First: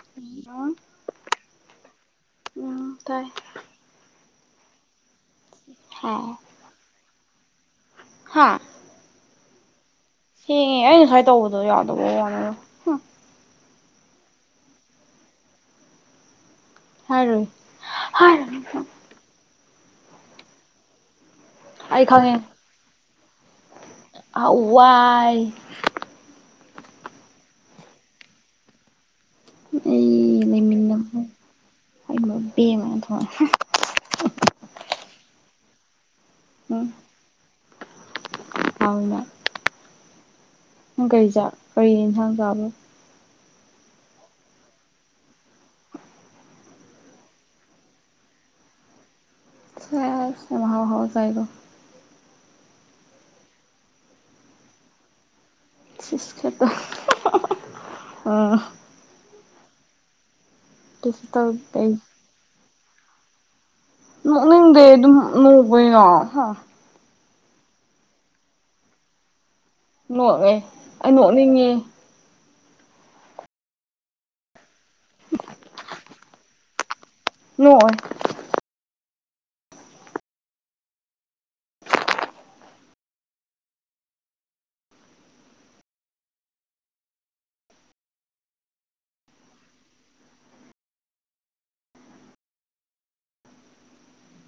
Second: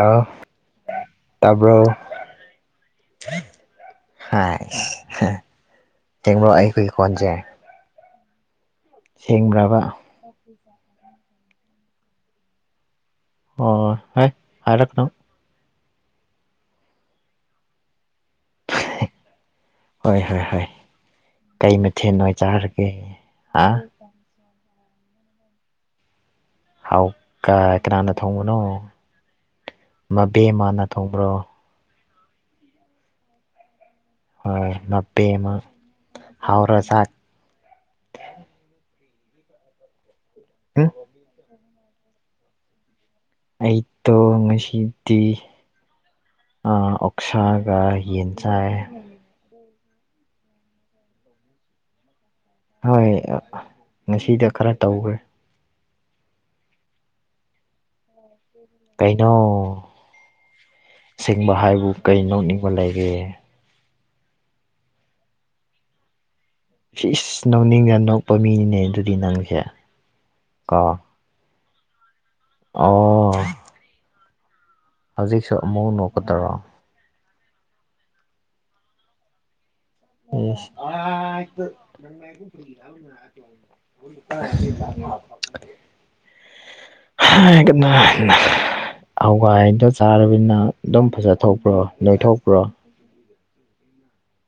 ꯍꯥꯎ ꯇꯥꯕ꯭ꯔꯣ ꯎꯝ ꯇꯥꯏ ꯍꯥꯏꯁ ꯍꯥ ꯍꯥ ꯇꯦꯡꯕ꯭ꯔꯣ ꯑꯩꯈꯣꯏꯒꯤ ꯀꯣꯟꯖꯦ? ꯍꯥ ꯁꯦꯡꯕ꯭ꯔꯕ ꯁꯦꯡꯉꯦ ꯑꯩ ꯉꯁꯥꯏ ꯇꯧꯕꯗꯣ ꯌꯥꯗꯕ ꯋꯟꯅꯦꯗ ꯑꯣ ꯍꯩ ꯍꯥꯏꯔꯛꯀꯅꯨ ꯍꯥꯏꯔꯣꯏ ꯍꯥꯏꯔꯅꯨ [unintelligible] ꯍꯣꯏ ꯍꯣꯏ ꯍꯣꯏ ꯀꯩ ꯑꯩ ꯃꯊꯦꯟ ꯅꯣꯏ ꯈꯪꯉꯦ ꯆꯥꯔꯒꯦ ꯍꯥ? ꯍꯧꯋꯥꯏ ꯍꯥꯎ ꯀꯥ ꯀꯅꯥꯅ ꯊꯣꯡꯕꯅꯣ? ꯑꯩ ꯃꯕꯦꯝꯃꯅ ꯂꯩꯃꯤꯟꯅꯕ ꯊꯣꯡꯕ꯭ꯔꯣ ꯍꯣꯏ ꯃꯕꯦꯝꯃꯅꯥ ꯊꯣꯡꯉꯦ [unintelligible] ꯍꯣꯏ ꯅꯕꯦꯝꯃꯥ ꯎꯝ ꯍꯥꯎꯅ ꯎꯝ ꯅꯪ ꯀꯔꯤ ꯆꯥ ꯀꯔꯤ ꯏꯟꯁꯥꯡ ꯆꯥꯕ꯭ꯔꯣ? ꯑꯩꯇꯣ ꯉꯁꯤꯗꯤ ꯑꯥ ꯑꯣꯛꯁꯥꯒ ꯌꯦꯟ ꯆꯥꯢꯌꯦ ꯁꯦꯁ ꯌꯥꯝ ꯍꯥꯎ ꯍꯥꯎ ꯆꯥꯏꯀꯣ ꯍꯣꯏ ꯑꯥ ꯑꯥ ꯉꯁꯤꯗꯣ ꯈꯔ ꯇꯧꯈ꯭ꯔꯦ ꯁꯤꯁ ꯈꯔ ꯇꯧ [unintelligible] ꯑꯥ ꯀꯩꯅꯣ ꯀꯩꯁꯨ ꯁꯦꯡꯕ ꯇꯧꯗꯦ ꯍꯥꯏꯕꯨ ꯑꯩ ꯀꯩ ꯅꯣꯛꯅꯤꯡꯕ ꯂꯩꯒꯦ? ꯅꯣꯛꯅꯤꯡꯗꯦ ꯑꯗꯨꯝ ꯅꯣꯛꯄꯅꯤꯅ ꯍꯥ ꯁꯤꯁ ꯅꯣꯛꯅꯤꯡꯗ ꯅꯣꯛꯄ ꯃꯤꯅꯤꯅꯦ ꯑꯗꯨꯗꯤ ꯅꯪꯁꯦ ꯅꯣꯛꯔꯦ ꯀꯣ ꯑꯩ ꯅꯣꯛꯅꯤꯡꯉꯦ ꯑꯣ ꯍꯧꯖꯤꯛꯁꯨ ꯑꯃꯨꯛ ꯅꯣꯛꯀꯗꯔꯣ? ꯅꯣꯛꯑꯣꯢ ꯏꯤꯁ ꯑꯥꯏꯇ ꯅꯪꯅꯩ ꯀꯨꯝ ꯄꯥꯔꯤ ꯔꯕꯝ ꯀꯨꯝꯅ ꯑꯇꯣꯡ [unintelligible] ꯍꯥꯏ ꯀꯠ [unintelligible] ꯍꯋꯥꯏꯗꯣ ꯆꯥꯔꯕꯅꯤꯅ ꯑꯗꯨꯝ ꯐꯖꯊꯣꯛꯄ꯭ꯔꯣ ꯅꯣꯏꯊꯣꯛꯄ꯭ꯔꯣ? [inaudible]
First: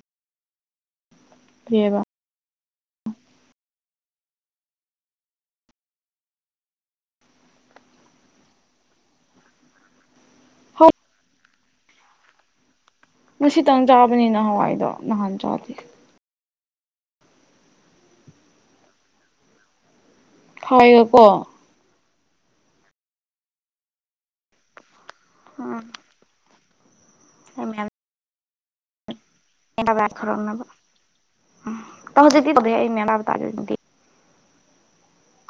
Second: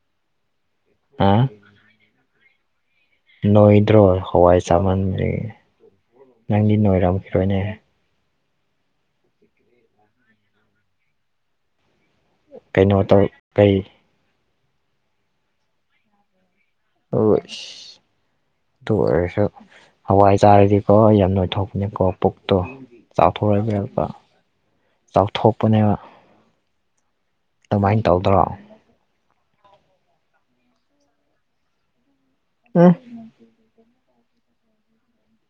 ꯑꯣ ꯀꯩꯌꯦꯕ ꯅꯣꯏꯗ꯭ꯔꯣ ꯍꯋꯥꯏ ꯆꯥꯃꯟꯕꯒꯤ ꯅꯪꯗꯤ ꯅꯣꯏꯔꯝꯈꯤꯔꯣꯏꯅꯦ [inaudible] ꯍꯣ ꯀꯩꯅꯣ ꯇꯧꯏ ꯉꯁꯤꯇꯪ ꯆꯥꯕꯅꯤꯅ ꯍꯋꯥꯏꯗꯣ ꯅꯍꯥꯟ ꯆꯥꯗꯦ ꯑꯣꯁ ꯑꯗꯨ ꯑꯣꯏꯔꯁꯨ ꯍꯋꯥꯏ ꯆꯥꯔꯗꯤꯀꯣ ꯌꯥꯝ ꯍꯋꯥꯏꯒꯀꯣ ꯅꯣꯏꯊꯣꯛ [unintelligible] ꯄꯨꯛꯇꯣ ꯆꯥꯊꯣꯛ [unintelligible] ꯎꯝ ꯆꯥꯎꯊꯣꯛꯄꯅꯦꯕ ꯑꯩ ꯃꯌꯥꯝ ꯑꯗꯨꯃꯥꯏ ꯇꯧꯗ꯭ꯔꯣ [unintelligible] ꯎꯝ [unintelligible]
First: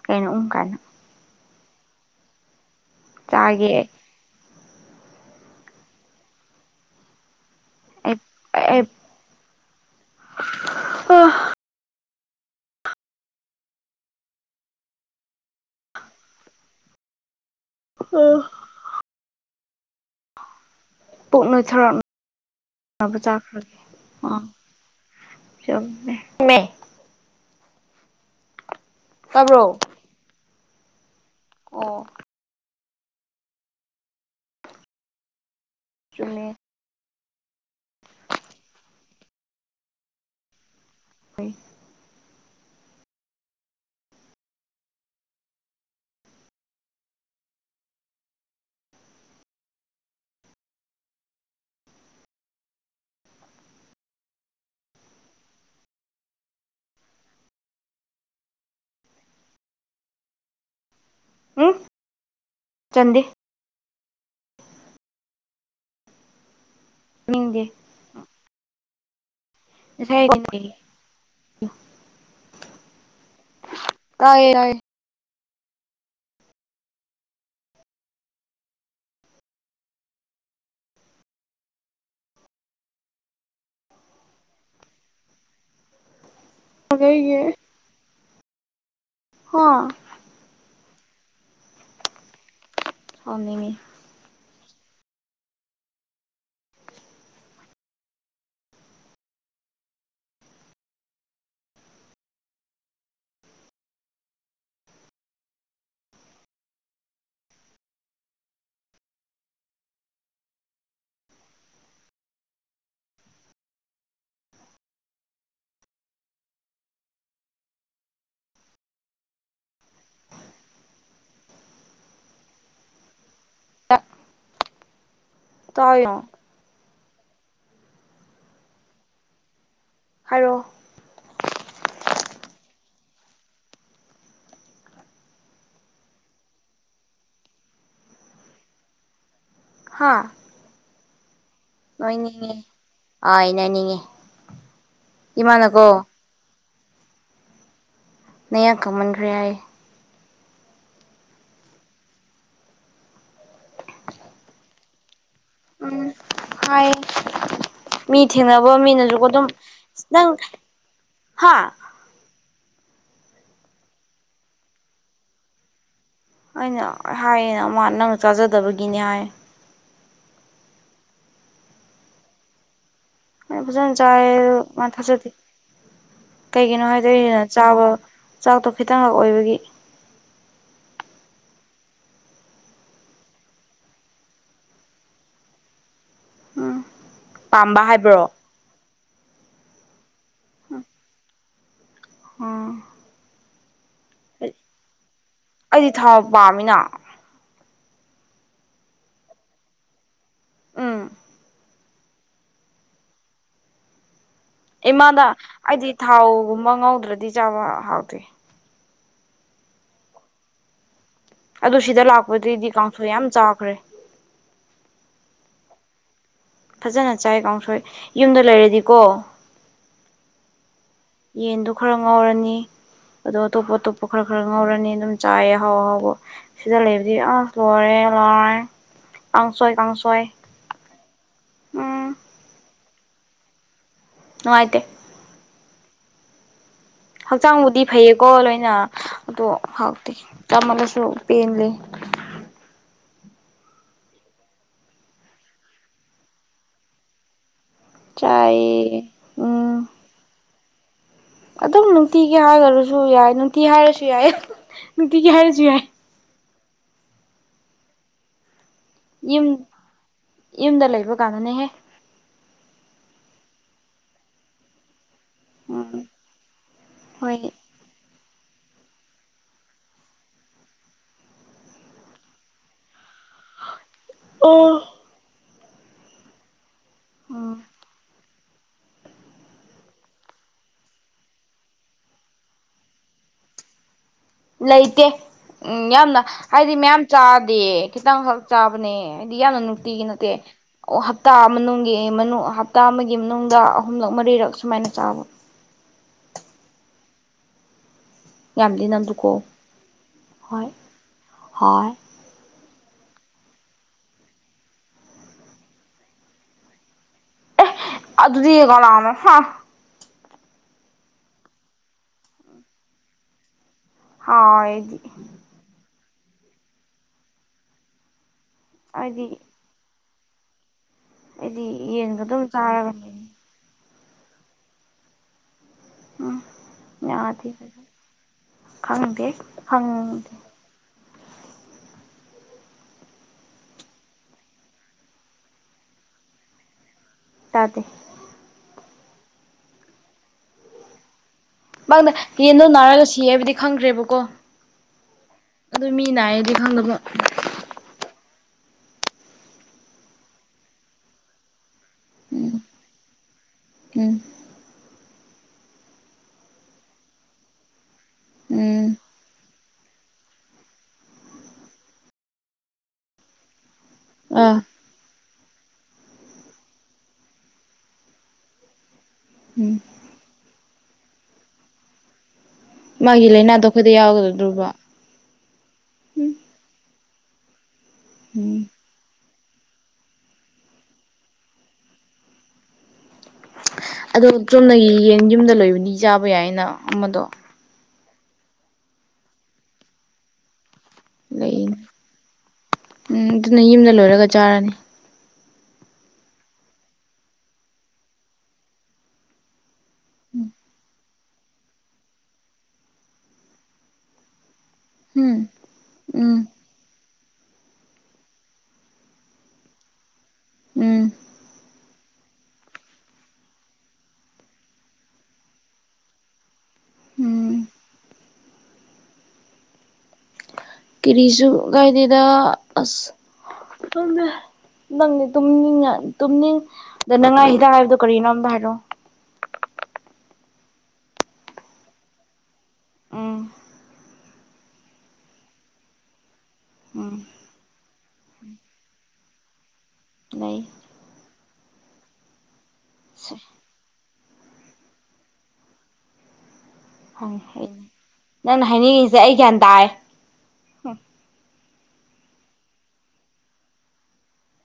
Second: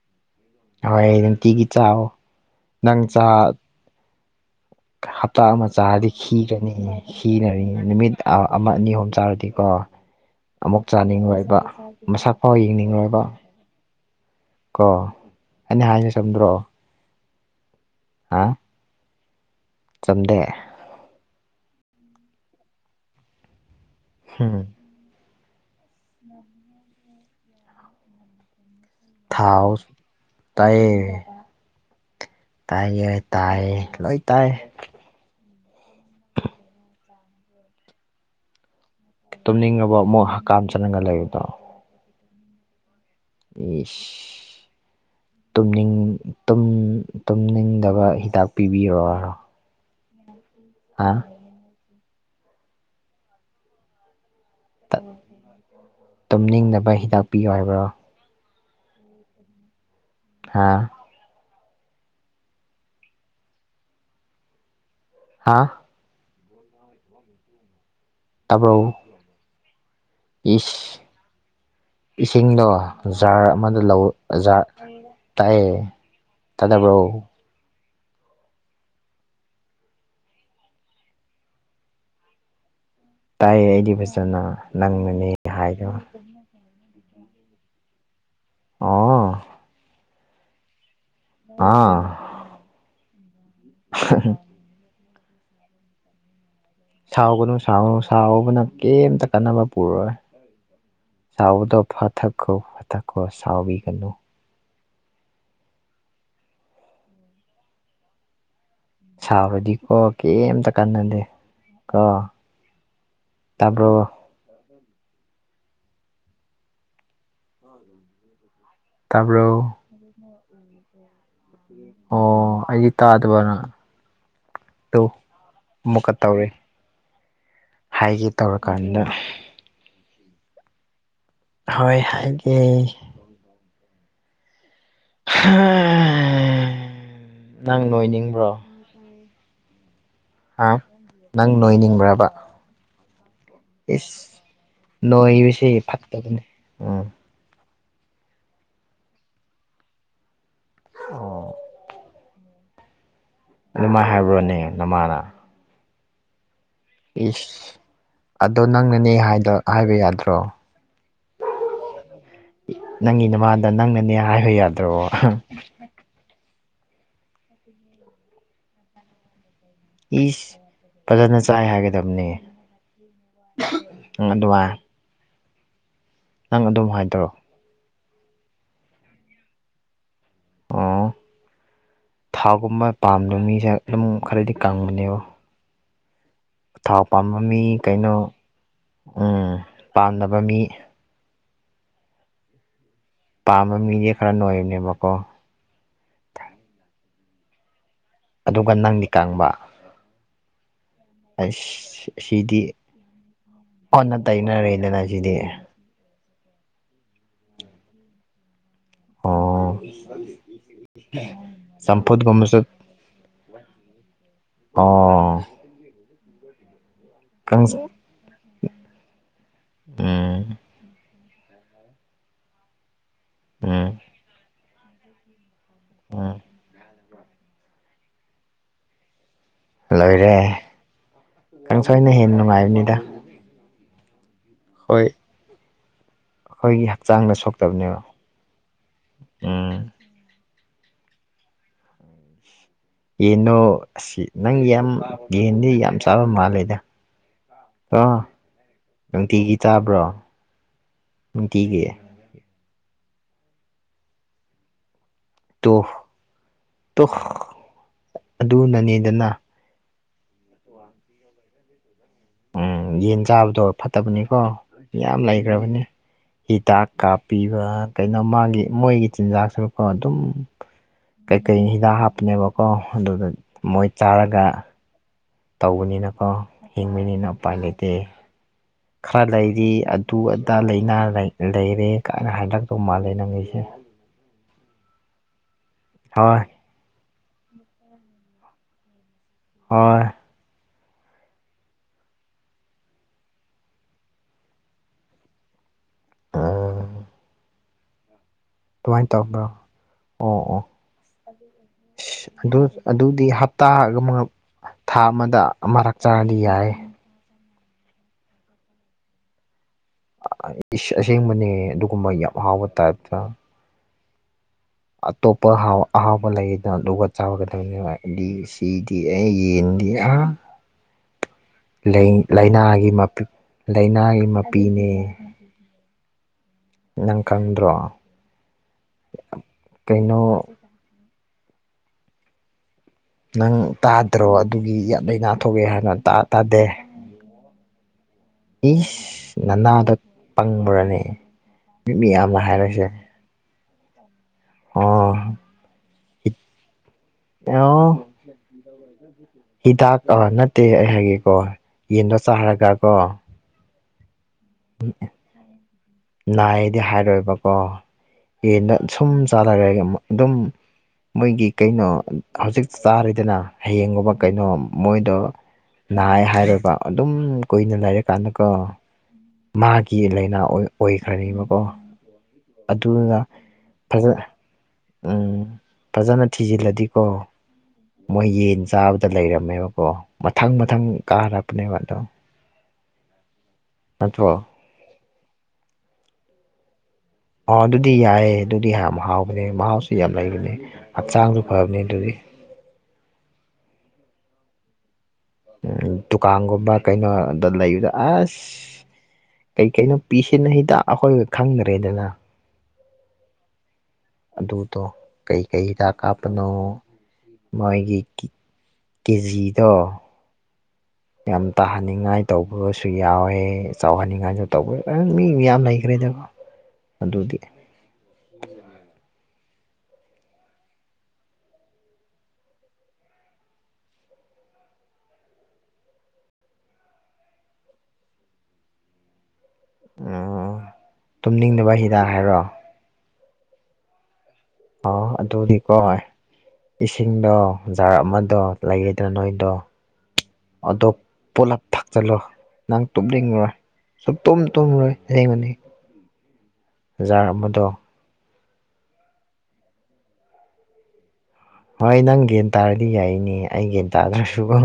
ꯀꯩꯅꯣ ꯎꯝ ꯀꯥꯏꯅ ꯍꯣꯏ ꯅꯨꯡꯇꯤꯒꯤ ꯆꯥꯋꯣ ꯅꯪ ꯆꯥ ꯆꯥꯒꯦ ꯍꯞꯇꯥ ꯑꯃ ꯆꯥꯔꯗꯤ ꯈꯤꯔꯅꯤꯍꯦ ꯁꯤꯅꯔꯤ ꯅꯨꯃꯤꯠ ꯑꯩ ꯑꯥ ꯑꯃ ꯑꯩ ꯑꯅꯤ ꯑꯍꯨꯝ ꯆꯥꯔꯗꯤꯀꯣ ꯑꯃꯨꯛ ꯆꯥꯅꯤꯡꯉꯣꯏꯕ ꯃꯁꯛ ꯐꯥꯎ ꯌꯦꯡꯅꯤꯡꯉꯣꯏꯕ ꯀꯣ ꯑꯩꯅ ꯍꯥꯏꯁꯦ ꯆꯨꯝꯗ꯭ꯔꯣ [unintelligible] ꯑꯥ ꯆꯨꯝꯗꯦ ꯄꯨꯨꯛ ꯅꯣꯏꯊꯣꯔꯛ ꯅꯕ ꯆꯥꯈ꯭ꯔꯒꯦ ꯑꯥ ꯍꯝ ꯆꯨꯝꯃꯦ ꯃꯦ ꯇꯥꯕ꯭ꯔꯣ ꯊꯥꯎ ꯇꯥꯏꯌꯦ ꯑꯣ ꯇꯥꯏꯌꯦ ꯇꯥꯏꯌꯦ ꯂꯣꯏ ꯇꯥꯏ ꯆꯨꯝꯃꯦ ꯇꯨꯝꯅꯤꯡꯉꯕꯣ ꯑꯃꯨꯛ ꯍꯀꯥꯝ ꯆꯟꯒꯠ ꯂꯛꯏꯗꯣ ꯢꯁ ꯇꯨꯝꯅꯤꯡ ꯇꯨꯝ ꯇꯨꯝꯅꯤꯡꯗꯕ ꯍꯤꯗꯥꯛ ꯄꯤꯕꯤꯌꯣꯔ ꯍꯥꯥ ꯇꯨꯝꯅꯤꯡꯅꯕ ꯍꯤꯗꯥꯛꯄꯤꯌꯣ ꯍꯥꯏꯕ꯭ꯔꯣ [inaudible] ꯍꯥꯥ ꯎꯝ ꯆꯟꯗꯦ ꯍꯥꯥ ꯅꯤꯡꯗꯦ ꯇꯥꯕ꯭ꯔꯣ ꯉꯁꯥꯏ ꯏꯁ ꯏꯁꯤꯡꯗꯣ ꯖꯥꯔ ꯑꯃꯗ ꯂꯧ ꯇꯥꯏꯌꯦ ꯖꯥꯔ ꯇꯥꯏꯌꯦ ꯇꯥꯏꯌꯦ ꯇꯥꯗꯕ꯭ꯔꯣ ꯇꯥꯏꯌꯦ ꯑꯩꯗꯤ ꯐꯖꯅ ꯅꯪꯅꯅꯦ ꯍꯥꯏꯗꯣ [unintelligible] ꯑꯣ ꯍꯣ ꯑꯥ ꯍꯥꯎꯃꯦꯅꯤ [inaudible] ꯁꯥꯎꯒꯅꯨ ꯁꯥꯎ ꯁꯥꯎꯕꯅ ꯀꯦꯝꯇ ꯀꯥꯟꯅꯕ ꯄꯨꯔꯛꯑꯣꯏ ꯁꯥꯎꯕꯗꯣ ꯐꯥꯊꯈꯣ ꯐꯥꯊꯈꯣ ꯁꯥꯎꯕꯤꯒꯅꯨ ꯁꯥꯕꯗꯤ ꯀꯣ ꯀꯦꯝꯇ ꯀꯥꯟꯅꯗꯦ ꯀꯣ ꯇꯥꯕ꯭ꯔꯣ [unintelligible] ꯇꯥꯕ꯭ꯔꯣ [unintelligible] ꯑꯣ ꯑꯩꯗꯤ ꯇꯥꯗꯕꯔ ꯇꯨ ꯃꯨꯛꯀ ꯇꯥꯏꯅꯣ ꯇꯧꯔꯦ ꯍꯥꯏꯒꯦ ꯇꯧꯔꯀꯥꯟꯗ ꯍꯥꯏꯔꯣ ꯍꯣꯏ ꯍꯥꯏꯒꯦ ꯅꯪ ꯂꯣꯏꯅꯤꯡꯕ꯭ꯔꯣ ꯍꯥꯥ ꯍꯥ ꯅꯪ ꯅꯣꯏꯅꯤꯡꯕ꯭ꯔꯕ ꯑꯥꯏ ꯅꯣꯢꯅꯤꯡꯉꯦ ꯏꯁ ꯅꯣꯏꯕꯁꯤ ꯏꯃꯥꯅꯀꯣ ꯐꯠꯇꯕꯅꯦ ꯎꯝ ꯅꯌꯥꯡ ꯀꯪꯃꯟꯈ꯭ꯔꯦ ꯍꯥꯢꯌꯦ ꯑꯣ ꯑꯗꯨꯃꯥꯏ ꯍꯥꯏꯕ꯭ꯔꯣꯅꯦ ꯅꯃꯥꯅ ꯎꯝ ꯍꯥꯏꯌꯦ ꯏꯁ ꯃꯤ ꯑꯗꯣ ꯊꯦꯡꯅꯕ ꯅꯪꯅꯅꯦ ꯃꯤꯅꯖꯨꯀꯣ ꯗꯨꯝ ꯍꯥꯏꯗ ꯍꯥꯏꯕ ꯅꯪ ꯌꯥꯗ꯭ꯔꯣ ꯊꯥꯏ ꯍꯥꯥ ꯅꯪꯉꯤ ꯅꯃꯥꯗ ꯅꯪꯅꯅꯦ ꯍꯥꯏꯕ ꯌꯥꯗ꯭ꯔꯣ ꯑꯩꯅ ꯍꯥꯏꯌꯦꯅ ꯃꯥ ꯅꯪꯅ ꯆꯥꯖꯗꯕꯒꯤꯅꯦ ꯍꯥꯏꯌꯦ ꯏꯁ ꯐꯖꯅ ꯆꯥꯏ ꯍꯥꯏꯒꯗꯕꯅꯦ ꯑꯩ ꯐꯖꯅ ꯆꯥꯏꯌꯦ ꯅꯪ ꯑꯗꯨ ꯑꯗꯨꯃꯥꯏ ꯃꯥ ꯊꯥꯖꯗꯦ ꯅꯪ ꯀꯩꯒꯤꯅꯣ ꯑꯗꯨꯝ ꯍꯥꯏꯗꯤ ꯍꯥꯏꯗ꯭ꯔꯣ ꯑꯩꯅ ꯆꯥꯕ ꯆꯥꯛꯇꯣ ꯈꯤꯇꯪꯪꯉꯛ ꯑꯣꯏꯕꯒꯤ ꯑꯣ ꯊꯥꯎꯒꯨꯝꯕ ꯄꯥꯝꯗꯕ ꯃꯤꯖꯦ ꯑꯗꯨꯝ ꯈꯔꯗꯤ ꯀꯪꯕꯅꯦꯕꯣ ꯎꯝ ꯊꯥꯎ ꯄꯥꯝꯕ ꯃꯤ ꯀꯩꯅꯣ ꯎꯝ ꯄꯥꯝꯗꯕ ꯃꯤ ꯑꯣ ꯄꯥꯝꯕ ꯃꯤꯗꯤ ꯈꯔ ꯅꯣꯏꯕꯅꯦꯕꯀꯣ ꯑꯩꯗꯤ ꯊꯥꯎ ꯄꯥꯝꯃꯤꯅ ꯑꯗꯨꯒ ꯅꯪꯗꯤ ꯀꯪꯕ ꯎꯝ ꯑꯩꯁ ꯑꯁꯤꯗꯤ ꯑꯣꯟꯅ ꯇꯩꯅꯔꯦꯗꯅ ꯏꯃꯥꯗ ꯁꯤꯗꯤ ꯑꯩꯗꯤ ꯊꯥꯎꯒꯨꯝꯕ ꯉꯧꯗ꯭ꯔꯗꯤ ꯆꯥꯕ ꯍꯥꯎꯇꯦ ꯑꯣ [unintelligible] ꯑꯗꯨ ꯁꯤꯗ ꯆꯝꯐꯨꯠꯒꯨꯝꯕꯁꯨ ꯂꯥꯛꯄꯗꯩꯗꯤ ꯀꯥꯡꯁꯣꯏ ꯌꯥꯝ ꯆꯥꯈ꯭ꯔꯦ ꯑꯣ ꯐꯖꯅ ꯆꯥꯏ ꯀꯥꯡꯁꯣꯏ ꯀꯥꯡꯁ ꯌꯨꯝꯗ ꯂꯩꯔꯗꯤꯀꯣ ꯎꯝ ꯌꯦꯟꯗꯣ ꯈꯔ ꯉꯧꯔꯅꯤ ꯑꯗꯣ ꯑꯇꯣꯞꯄ ꯎꯝ ꯑꯇꯣꯞꯄ ꯈꯔ ꯈꯔ ꯉꯧꯔꯅꯤ ꯑꯗꯨꯝ ꯆꯥꯏꯌꯦ ꯑꯍꯥꯎ ꯑꯍꯥꯎ ꯕꯣ ꯎꯝ ꯁꯤꯗ ꯂꯩꯔꯗꯤ ꯑ ꯂꯣꯏꯔꯦ ꯂꯣꯏꯔꯦ ꯀꯥꯡꯁꯣꯏꯒ ꯂꯣꯏꯔꯦ ꯎꯝ ꯀꯥꯡꯁꯣꯏꯅ ꯍꯦꯟꯅ ꯅꯨꯉꯥꯏꯕꯅꯤꯗ ꯅꯨꯉꯥꯏꯇꯦ ꯍꯣꯏ ꯑꯈꯣꯏꯒꯤ ꯍꯛꯆꯥꯡꯕꯨꯗꯤ ꯐꯩꯌꯦꯀꯣ ꯂꯣꯏꯅ ꯑꯗꯣ ꯎꯝ ꯍꯥꯎꯇꯦ ꯆꯥꯃꯜꯂꯁꯨ ꯄꯦꯟꯂꯦ ꯌꯦꯅꯣ ꯑꯁꯤ ꯅꯪ ꯌꯥꯝ ꯌꯦꯟꯗꯤ ꯌꯥꯝ ꯆꯥꯕ ꯃꯥꯜꯂꯦꯗ ꯑꯥ ꯆꯥꯏꯌꯦ ꯅꯨꯡꯇꯤꯒꯤ ꯎꯝ ꯆꯥꯕ꯭ꯔꯣ ꯅꯨꯡꯇꯤꯒꯤ ꯑꯗꯨꯝ ꯅꯨꯡꯇꯤꯒꯤ ꯍꯥꯏꯈ꯭ꯔꯁꯨ ꯌꯥꯏ ꯅꯨꯡꯇꯤ ꯍꯥꯏꯔꯁꯨ ꯌꯥꯏ ꯅꯨꯡꯇꯤꯒꯤ ꯍꯥꯏꯔꯁꯨ ꯇꯨ ꯌꯥꯏ ꯇꯨ ꯑꯗꯨꯅꯅꯦ ꯌꯨꯝ ꯌꯨꯝꯗ ꯂꯩꯕ ꯀꯥꯟꯗꯅꯦꯍꯦ ꯎꯝ ꯌꯦꯟ ꯆꯥꯕꯗꯣ ꯐꯠꯇꯕꯅꯤꯀꯣ ꯌꯥꯝ ꯂꯩ ꯈ꯭ꯔꯕꯅꯤ ꯎꯝ ꯍꯤꯗꯥꯛ ꯍꯣꯏ ꯀꯥꯞꯄꯤꯕ ꯀꯩꯅꯣ ꯃꯥꯒꯤ ꯃꯣꯏꯒꯤ ꯆꯤꯟꯖꯥꯛꯇꯣꯀꯣ ꯑꯗꯨꯝ ꯀꯩꯀꯩ ꯍꯤꯗꯥꯛ ꯍꯥꯞꯄꯅꯦꯕ ꯀꯣ ꯑꯗꯨꯗ ꯃꯣꯏ ꯆꯥꯔꯒ ꯑꯣ ꯇꯧꯕꯅꯤꯅꯀꯣ ꯍꯤꯡꯕꯅꯤꯅ ꯎꯝ ꯎꯄꯥꯏ ꯂꯩꯇꯦ ꯈꯔ ꯂꯩꯗꯤ ꯑꯗꯨ ꯑꯗꯥ ꯂꯥꯏꯅꯥ ꯂꯩꯔꯦ ꯀꯥꯏꯅ ꯍꯥꯏꯔꯛꯇꯧ ꯃꯥꯜꯂꯦ ꯅꯪ ꯑꯩꯁꯦ ꯂꯩꯇꯦ ꯎꯝ ꯌꯥꯝꯅ ꯍꯣꯏ ꯍꯥꯏꯗꯤ ꯃꯌꯥꯝ ꯆꯥꯗꯦ ꯈꯤꯇꯪꯈꯛ ꯆꯥꯕꯅꯦ ꯍꯥꯏꯗꯤ ꯌꯥꯝꯅ ꯅꯨꯡꯇꯤꯒꯤ ꯍꯣꯏ ꯅꯠꯇꯦ ꯑꯣ ꯍꯞꯇꯥ ꯃꯅꯨꯡꯒꯤ ꯃꯅꯨꯡ ꯍꯞꯇꯥ ꯑꯃꯒꯤ ꯃꯅꯨꯡꯗ ꯑꯍꯨꯝꯂꯛ ꯃꯔꯤꯔꯛ ꯁꯨꯃꯥꯏꯅ ꯆꯥꯕ ꯑꯗꯨꯃꯥꯏꯅ ꯌꯥꯝꯗꯤ ꯑꯗꯨꯃꯥꯏꯅ ꯅꯝꯗꯨꯀꯣ ꯇꯧꯕ꯭ꯔꯣ ꯑꯣ ꯑꯣ ꯍꯣꯏ ꯍꯣꯏ ꯑꯗꯨ ꯑꯗꯨꯗꯤ ꯍꯞꯇꯥ ꯔꯣꯝ ꯊꯥ ꯑꯃꯗ ꯑꯃꯔꯛ ꯆꯥꯔꯗꯤ ꯌꯥꯏ ꯑꯗꯨꯗꯤ ꯀꯥꯅꯅ ꯍꯥ ꯏꯁ ꯑꯁꯦꯡꯕꯅꯦ ꯑꯗꯨꯒꯨꯝꯕ ꯌꯥꯝ ꯍꯥꯎꯕ ꯇꯥꯏꯞꯇ ꯍꯣꯏ ꯑꯇꯣꯞꯄ ꯑꯍꯥꯎꯕ ꯂꯩꯗꯅ ꯑꯗꯨꯒ ꯆꯥꯔꯒꯗꯕꯅꯦꯕ ꯑꯗꯨ ꯁꯤꯗꯤꯑꯦ ꯑꯩꯗꯤ ꯌꯦꯟꯗꯤ ꯍꯥ ꯑꯩꯗꯤ ꯂꯩ ꯌꯦꯟꯒ ꯑꯗꯨꯝ ꯂꯩꯅꯥꯒꯤ ꯆꯥꯔꯒ ꯃꯄꯤ ꯂꯥꯏꯅꯥꯒꯤ ꯃꯄꯤꯅꯦ ꯎꯝ ꯅꯪ ꯌꯥꯗꯦ ꯈꯪꯗ꯭ꯔꯣ ꯐꯖꯅ ꯈꯪꯗꯦ ꯀꯩꯅꯣ ꯈꯪꯗꯦ ꯅꯪ ꯇꯥꯗ꯭ꯔꯣ ꯑꯗꯨꯒꯤ ꯌꯥꯝ ꯂꯩꯅꯥ ꯊꯣꯛꯑꯦ ꯍꯥꯏꯅ ꯇꯥ ꯇꯥꯗꯦ ꯇꯥꯗꯦ ꯏꯁ ꯅꯅꯥꯗꯣ ꯄꯪꯕ꯭ꯔꯅꯦ ꯃꯤ ꯃꯪꯗ ꯃꯌꯥꯝꯅ ꯌꯦꯟꯗꯣ ꯍꯥꯏꯔꯤꯁꯦ ꯅꯥꯔꯒ ꯁꯤ ꯁꯤ ꯍꯥꯏꯕꯗꯤ ꯈꯪꯗ꯭ꯔꯦꯕꯀꯣ ꯑꯣ ꯑꯗꯨ ꯃꯤ ꯅꯥꯏꯌꯦꯗꯤ ꯈꯪꯗꯕ [unintelligible] [inaudible] ꯍꯤꯗꯥꯛ ꯅꯠꯇꯦ ꯑꯩ ꯍꯥꯏꯒꯦꯀꯣ ꯌꯦꯟꯗꯣ ꯎꯝ ꯆꯥꯔꯒ ꯀꯣ ꯎꯝ [unintelligible] ꯅꯥꯏꯗꯤ ꯍꯥꯏꯔꯣꯏꯕꯀꯣ ꯌꯦꯟꯗꯣ ꯎꯝ ꯁꯨꯝ ꯆꯥꯔꯒ ꯑꯗꯨꯝ ꯃꯣꯏꯒꯤ ꯀꯩꯅꯣ ꯍꯧꯖꯤꯛ ꯆꯥꯔꯦꯗꯅ ꯍꯌꯦꯡꯒꯨꯝꯕ ꯀꯩꯅꯣ ꯑꯥ ꯃꯣꯏꯗꯣ ꯅꯥꯏ ꯍꯥꯏꯔꯦꯕ ꯑꯗꯨꯝ ꯀꯨꯏꯅ ꯂꯩꯔꯀꯥꯟꯗꯀꯣ ꯎꯝ ꯃꯥꯒꯤ ꯂꯥꯏꯅꯥ ꯑꯣꯏ ꯑꯣꯏꯈ꯭ꯔꯅꯤꯕꯀꯣ ꯑꯗꯨꯅ ꯃꯥꯒꯤ ꯂꯥꯏꯅꯥꯗꯣ ꯑꯩꯈꯣꯏꯗ ꯐꯖꯅ ꯌꯥꯎꯒꯗ꯭ꯔꯣꯕ ꯎꯝ ꯐꯖꯅ ꯎꯝ ꯊꯤꯖꯤꯜꯂꯗꯤꯀꯣ ꯃꯣꯏ ꯌꯦꯟ ꯎꯝ ꯆꯥꯕ ꯇꯥ ꯂꯩꯔꯝꯃꯦꯕꯀꯣ ꯃꯊꯪ ꯃꯊꯪ ꯀꯥꯔꯛꯄꯅꯦꯕ ꯑꯗꯣ ꯑꯗꯣ ꯅꯠꯇ꯭ꯔꯣ ꯆꯨꯝꯅꯒꯤ ꯌꯦꯟ ꯌꯨꯝꯗ ꯂꯣꯏꯕꯅꯤ ꯆꯥꯕ ꯌꯥꯏꯅ ꯑꯃꯥꯗꯣ ꯑꯣ ꯑꯗꯨꯗꯤ ꯌꯥꯏꯑꯦ ꯑꯗꯨꯗꯤ ꯌꯥꯝ ꯍꯥꯎꯕꯅꯦ ꯃꯍꯥꯎꯁꯨ ꯌꯥꯝ ꯂꯩꯕꯅꯦ ꯍꯛꯆꯥꯡꯁꯨ ꯂꯩꯅꯤ ꯐꯕꯅꯦ ꯑꯗꯨꯗꯤ ꯎꯝ ꯗꯨꯅ ꯌꯨꯝꯗ ꯂꯣꯏꯔꯒ ꯆꯥꯔꯅꯤ ꯎꯝ ꯗꯨꯀꯥꯟꯒꯨꯝꯕ ꯀꯩꯅꯣ ꯗ ꯂꯩꯕꯗ ꯑꯁ ꯀꯩ ꯀꯩꯅꯣ ꯄꯤꯁꯤꯟ ꯂꯛꯏꯗ ꯑꯩꯈꯣꯏꯒ ꯈꯪꯗꯔꯦꯗꯅ ꯑꯗꯨꯗꯣ ꯎꯝ ꯀꯩꯀꯩ ꯍꯤꯗꯥꯛ ꯎꯝ ꯀꯥꯞꯄꯅꯣ ꯃꯣꯏꯒꯤ ꯀꯤ ꯀꯦꯖꯤꯗꯣ ꯎꯝ ꯌꯥꯝ ꯇꯥꯍꯟꯅꯤꯡꯉꯥꯏ ꯇꯧꯕ꯭ꯔꯣꯁꯨ ꯌꯥꯎꯋꯦ ꯆꯥꯎꯍꯟꯅꯤꯡꯉꯥꯏꯁꯨ ꯇꯧꯕ ꯑꯥ ꯃꯤ ꯃꯤꯌꯥꯝ ꯂꯩꯈ꯭ꯔꯦꯗ ꯑꯗꯨꯗꯤ ꯎꯝ ꯀꯔꯤꯁꯨ ꯀꯥꯏꯗꯦꯗ ꯑꯁ ꯇꯨꯝꯃꯦ ꯅꯪꯅ ꯇꯨꯝꯅꯤꯡꯅ ꯇꯨꯝꯅꯤꯡ ꯗꯥꯅꯉꯥꯏ ꯍꯤꯗꯥꯛ ꯍꯥꯏꯕꯗꯣ ꯀꯔꯤꯅꯣ ꯑꯝꯇ ꯍꯥꯏꯔꯛꯑꯣ ꯑꯣ ꯇꯨꯝꯅꯤꯡꯗꯕ ꯍꯤꯗꯥꯛ ꯍꯥꯏꯔꯣ ꯎꯝ ꯑꯣ ꯑꯗꯨꯗꯤ ꯀꯣꯏ ꯏꯁꯤꯡꯗꯣ ꯖꯥꯔ ꯑꯃꯥꯗꯣ ꯂꯩꯌꯦꯗꯣ ꯅꯣꯏꯗꯣ ꯂꯩ ꯑꯗꯣꯞ ꯄꯣꯂꯞ ꯐꯛꯆꯜꯂꯣ ꯅꯪ ꯇꯨꯝꯅꯤꯡꯉꯣꯏ ꯁꯨꯛꯇꯨꯝ ꯇꯨꯝꯔꯣꯏ [unintelligible] ꯖꯥꯔ ꯑꯃꯥꯗꯣ ꯅꯪꯅ ꯍꯥꯏꯅꯤꯡꯉꯤꯁꯦ ꯑꯩ ꯒ꯭ꯌꯥꯟ ꯇꯥꯏ ꯍꯣꯏ ꯅꯪ ꯒꯦꯟ ꯇꯥꯔꯗꯤ ꯌꯥꯏꯅꯦ ꯑꯩ ꯒꯦꯟ ꯇꯥꯗ꯭ꯔꯁꯨꯒꯣ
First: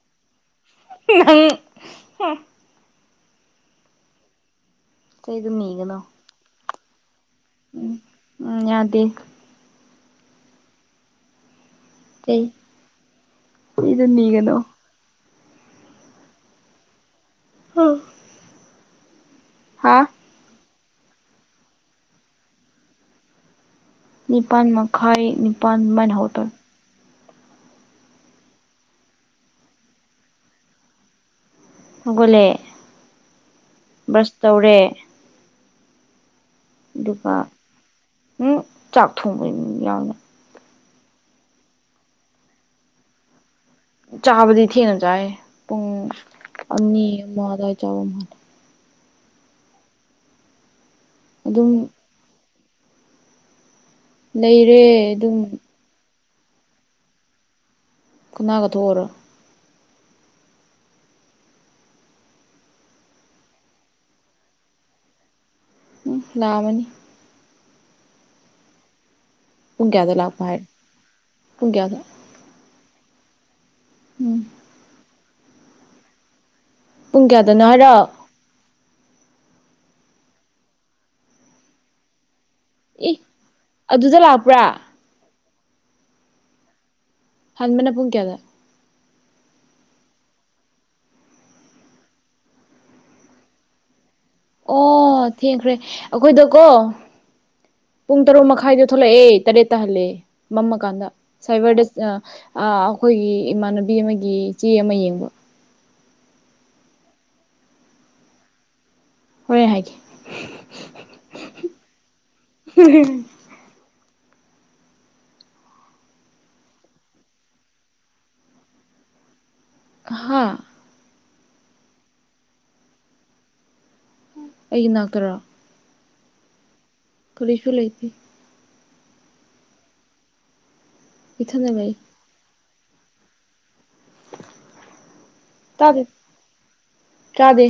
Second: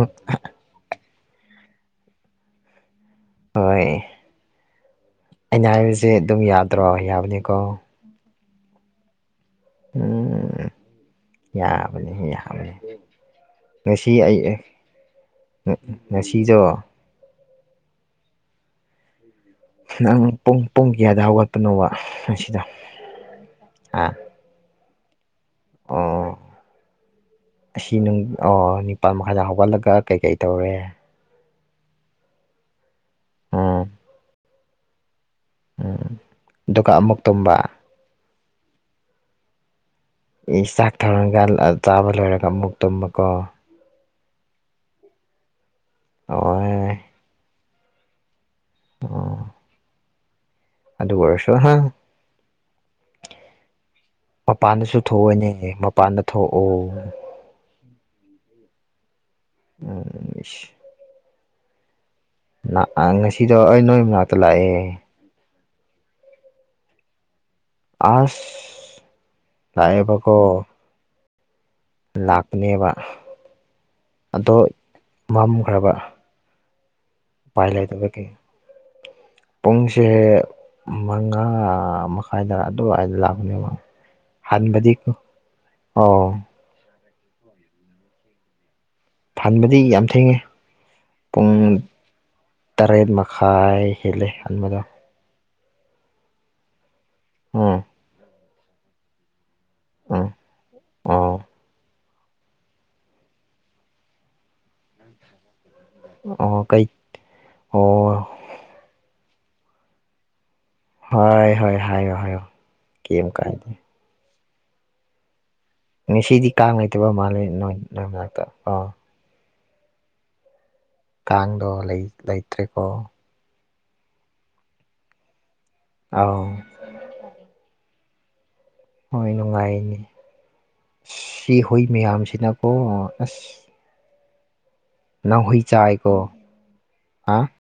ꯅꯪ ꯍꯥ ꯍꯣꯏ ꯆꯩꯗꯨ ꯑꯩꯅ ꯅꯤꯒꯅꯣ ꯍꯥꯏꯔꯤꯁꯦ ꯑꯗꯨꯝ ꯌꯥꯗ꯭ꯔꯣ ꯌꯥꯕꯅꯤꯀꯣ ꯎꯝ ꯌꯥꯗꯦ [unintelligible] ꯌꯥꯕꯅꯤꯍꯦ ꯆꯩ ꯌꯥꯕꯅꯤ ꯅꯤꯗ ꯉꯁꯤ ꯑꯩ ꯑꯦ ꯅꯤꯒꯅꯣ ꯍꯣ ꯉꯁꯤꯗꯣ ꯍꯥ ꯅꯪ ꯄꯨꯡ ꯄꯨꯡ ꯀꯌꯥꯗ ꯍꯧꯒꯠꯄꯅꯣꯕ ꯉꯁꯤꯗꯣ ꯍꯥ ꯅꯤꯄꯥꯟ ꯃꯈꯥꯏ ꯅꯤꯄꯥꯟ ꯃꯥꯏꯅ ꯍꯧꯒꯠꯄꯟ ꯑꯁꯤ ꯅꯨꯡ ꯑꯣ ꯅꯤꯄꯥꯟ ꯃꯈꯥꯏꯗ ꯍꯧꯒꯠꯂꯒ ꯀꯩꯀꯩ ꯇꯧꯋꯦ ꯍꯧꯒꯠꯂꯦ ꯎꯝ ꯕ꯭ꯔꯁ ꯇꯧꯔꯦ ꯎꯝ ꯑꯃꯨꯛ ꯑꯗꯨꯒ ꯇꯨꯝꯕ ꯍꯨꯝ ꯆꯥꯛ ꯊꯣꯡꯕ [unintelligible] ꯏꯁ ꯆꯥꯛ ꯊꯣꯡꯔꯒꯥꯂ ꯑꯥ ꯆꯥꯕ ꯂꯣꯏꯔꯒ ꯑꯃꯨꯛ ꯇꯨꯝꯕꯀꯣ ꯆꯥꯕꯗꯤ ꯊꯦꯡꯅ ꯆꯥꯌꯦ ꯄꯨꯡ ꯑꯣ ꯑꯅꯤ [unintelligible] ꯑꯣ ꯑꯗꯨ ꯑꯣꯏꯔꯁꯨ ꯑꯗꯨꯝ ꯍꯪ ꯂꯩꯔꯦ ꯃꯄꯥꯟꯗꯁꯨ ꯑꯗꯨꯝ ꯊꯣꯛꯑꯣꯏꯅꯦꯍꯦ ꯃꯄꯥꯟꯗ ꯊꯣꯛꯑꯣ ꯀꯅꯥꯒ ꯊꯣꯛꯑꯣꯔ ꯎꯝ ꯏꯁ ꯂꯥꯛꯑꯥ ꯉꯁꯤꯗꯣ ꯑꯩ ꯅꯣꯏ ꯃꯅꯥꯛꯇ ꯂꯥꯛꯑꯦ ꯍꯝ ꯂꯥꯛꯑꯃꯅꯤ ꯑꯁ ꯄꯨꯡ ꯀꯌꯥꯗ ꯂꯥꯛꯄ ꯍꯥꯏ ꯂꯥꯛꯑꯦꯕꯀꯣ ꯄꯨꯨꯡ ꯀꯌꯥꯗ ꯂꯥꯛꯄꯅꯦꯕ ꯎꯝ ꯑꯗꯣ ꯃꯝꯈ꯭ꯔꯕ ꯄꯨꯡ ꯀꯌꯥꯗꯅꯣ ꯄꯥꯏ ꯍꯥꯏꯔꯣ ꯂꯩꯇꯕ ꯀꯤ ꯄꯨꯡꯁꯦ ꯃꯉꯥ ꯃꯈꯥꯏꯗ ꯏ ꯑꯗꯨꯗ [unintelligible] ꯂꯥꯛꯄ꯭ꯔꯥ ꯍꯟꯕꯗꯤ ꯑꯣ ꯍꯥꯟꯕꯅ ꯄꯨꯡ ꯀꯌꯥꯗ ꯍꯥꯟꯕꯗꯤ ꯌꯥꯝ ꯊꯦꯡꯉꯦ ꯄꯨꯡ ꯇꯔꯦꯠ ꯃꯈꯥꯏ ꯍꯦꯜꯂꯦ ꯍꯟꯕꯗꯣ ꯑꯣ ꯊꯦꯡꯈ꯭ꯔꯦ ꯑꯩꯈꯣꯏꯗꯣ ꯀꯣ ꯎꯝ ꯄꯨꯡ ꯇꯔꯨꯛ ꯃꯈꯥꯏꯗ ꯊꯣꯛꯂꯛꯑꯦ ꯇꯔꯦꯠꯇ ꯍꯜꯂꯦ ꯎꯝ ꯃꯝꯃ ꯀꯥꯟꯗ ꯑꯣ ꯁꯥꯏꯕꯔꯗ ꯑꯥ ꯑꯩꯈꯣꯏꯒꯤ ꯏꯃꯥꯟꯅꯕꯤ ꯑꯃꯒꯤ ꯆꯦ ꯑꯃ ꯌꯦꯡꯕ ꯑꯣ ꯀꯩ ꯑꯣ ꯍꯣꯔꯦꯟ ꯍꯥꯏꯒꯦ ꯍꯣꯏ ꯍꯣꯏ ꯍꯥꯏꯌꯣ ꯍꯥꯏꯌꯣ ꯀꯩꯌꯤꯝ ꯀꯥꯏꯗꯦ ꯉꯁꯤꯗꯤ ꯀꯥꯡ ꯂꯩꯇꯕ ꯃꯥꯜꯂꯦ ꯅꯣꯏ ꯅꯣꯏꯅꯥꯛꯇ ꯀꯣ ꯍꯥꯥ ꯀꯥꯡꯗꯣ ꯂꯩ ꯂꯩꯇ꯭ꯔꯦꯀꯣ ꯑꯩꯒꯤ ꯅꯥꯛꯇꯔꯥ ꯑꯧ ꯀꯔꯤꯁꯨ ꯂꯩꯇꯦ ꯍꯣꯏ ꯅꯨꯡꯉꯥꯏꯅꯦ ꯁꯤ ꯏꯊꯟꯗ ꯍꯨꯏ ꯂꯩ ꯃꯌꯥꯝꯁꯤꯅꯀꯣ ꯑꯁ ꯅꯪ ꯍꯨꯏ ꯆꯥꯏ ꯇꯥꯗꯦ ꯀꯣ ꯍꯥꯥ ꯇꯥꯗꯦ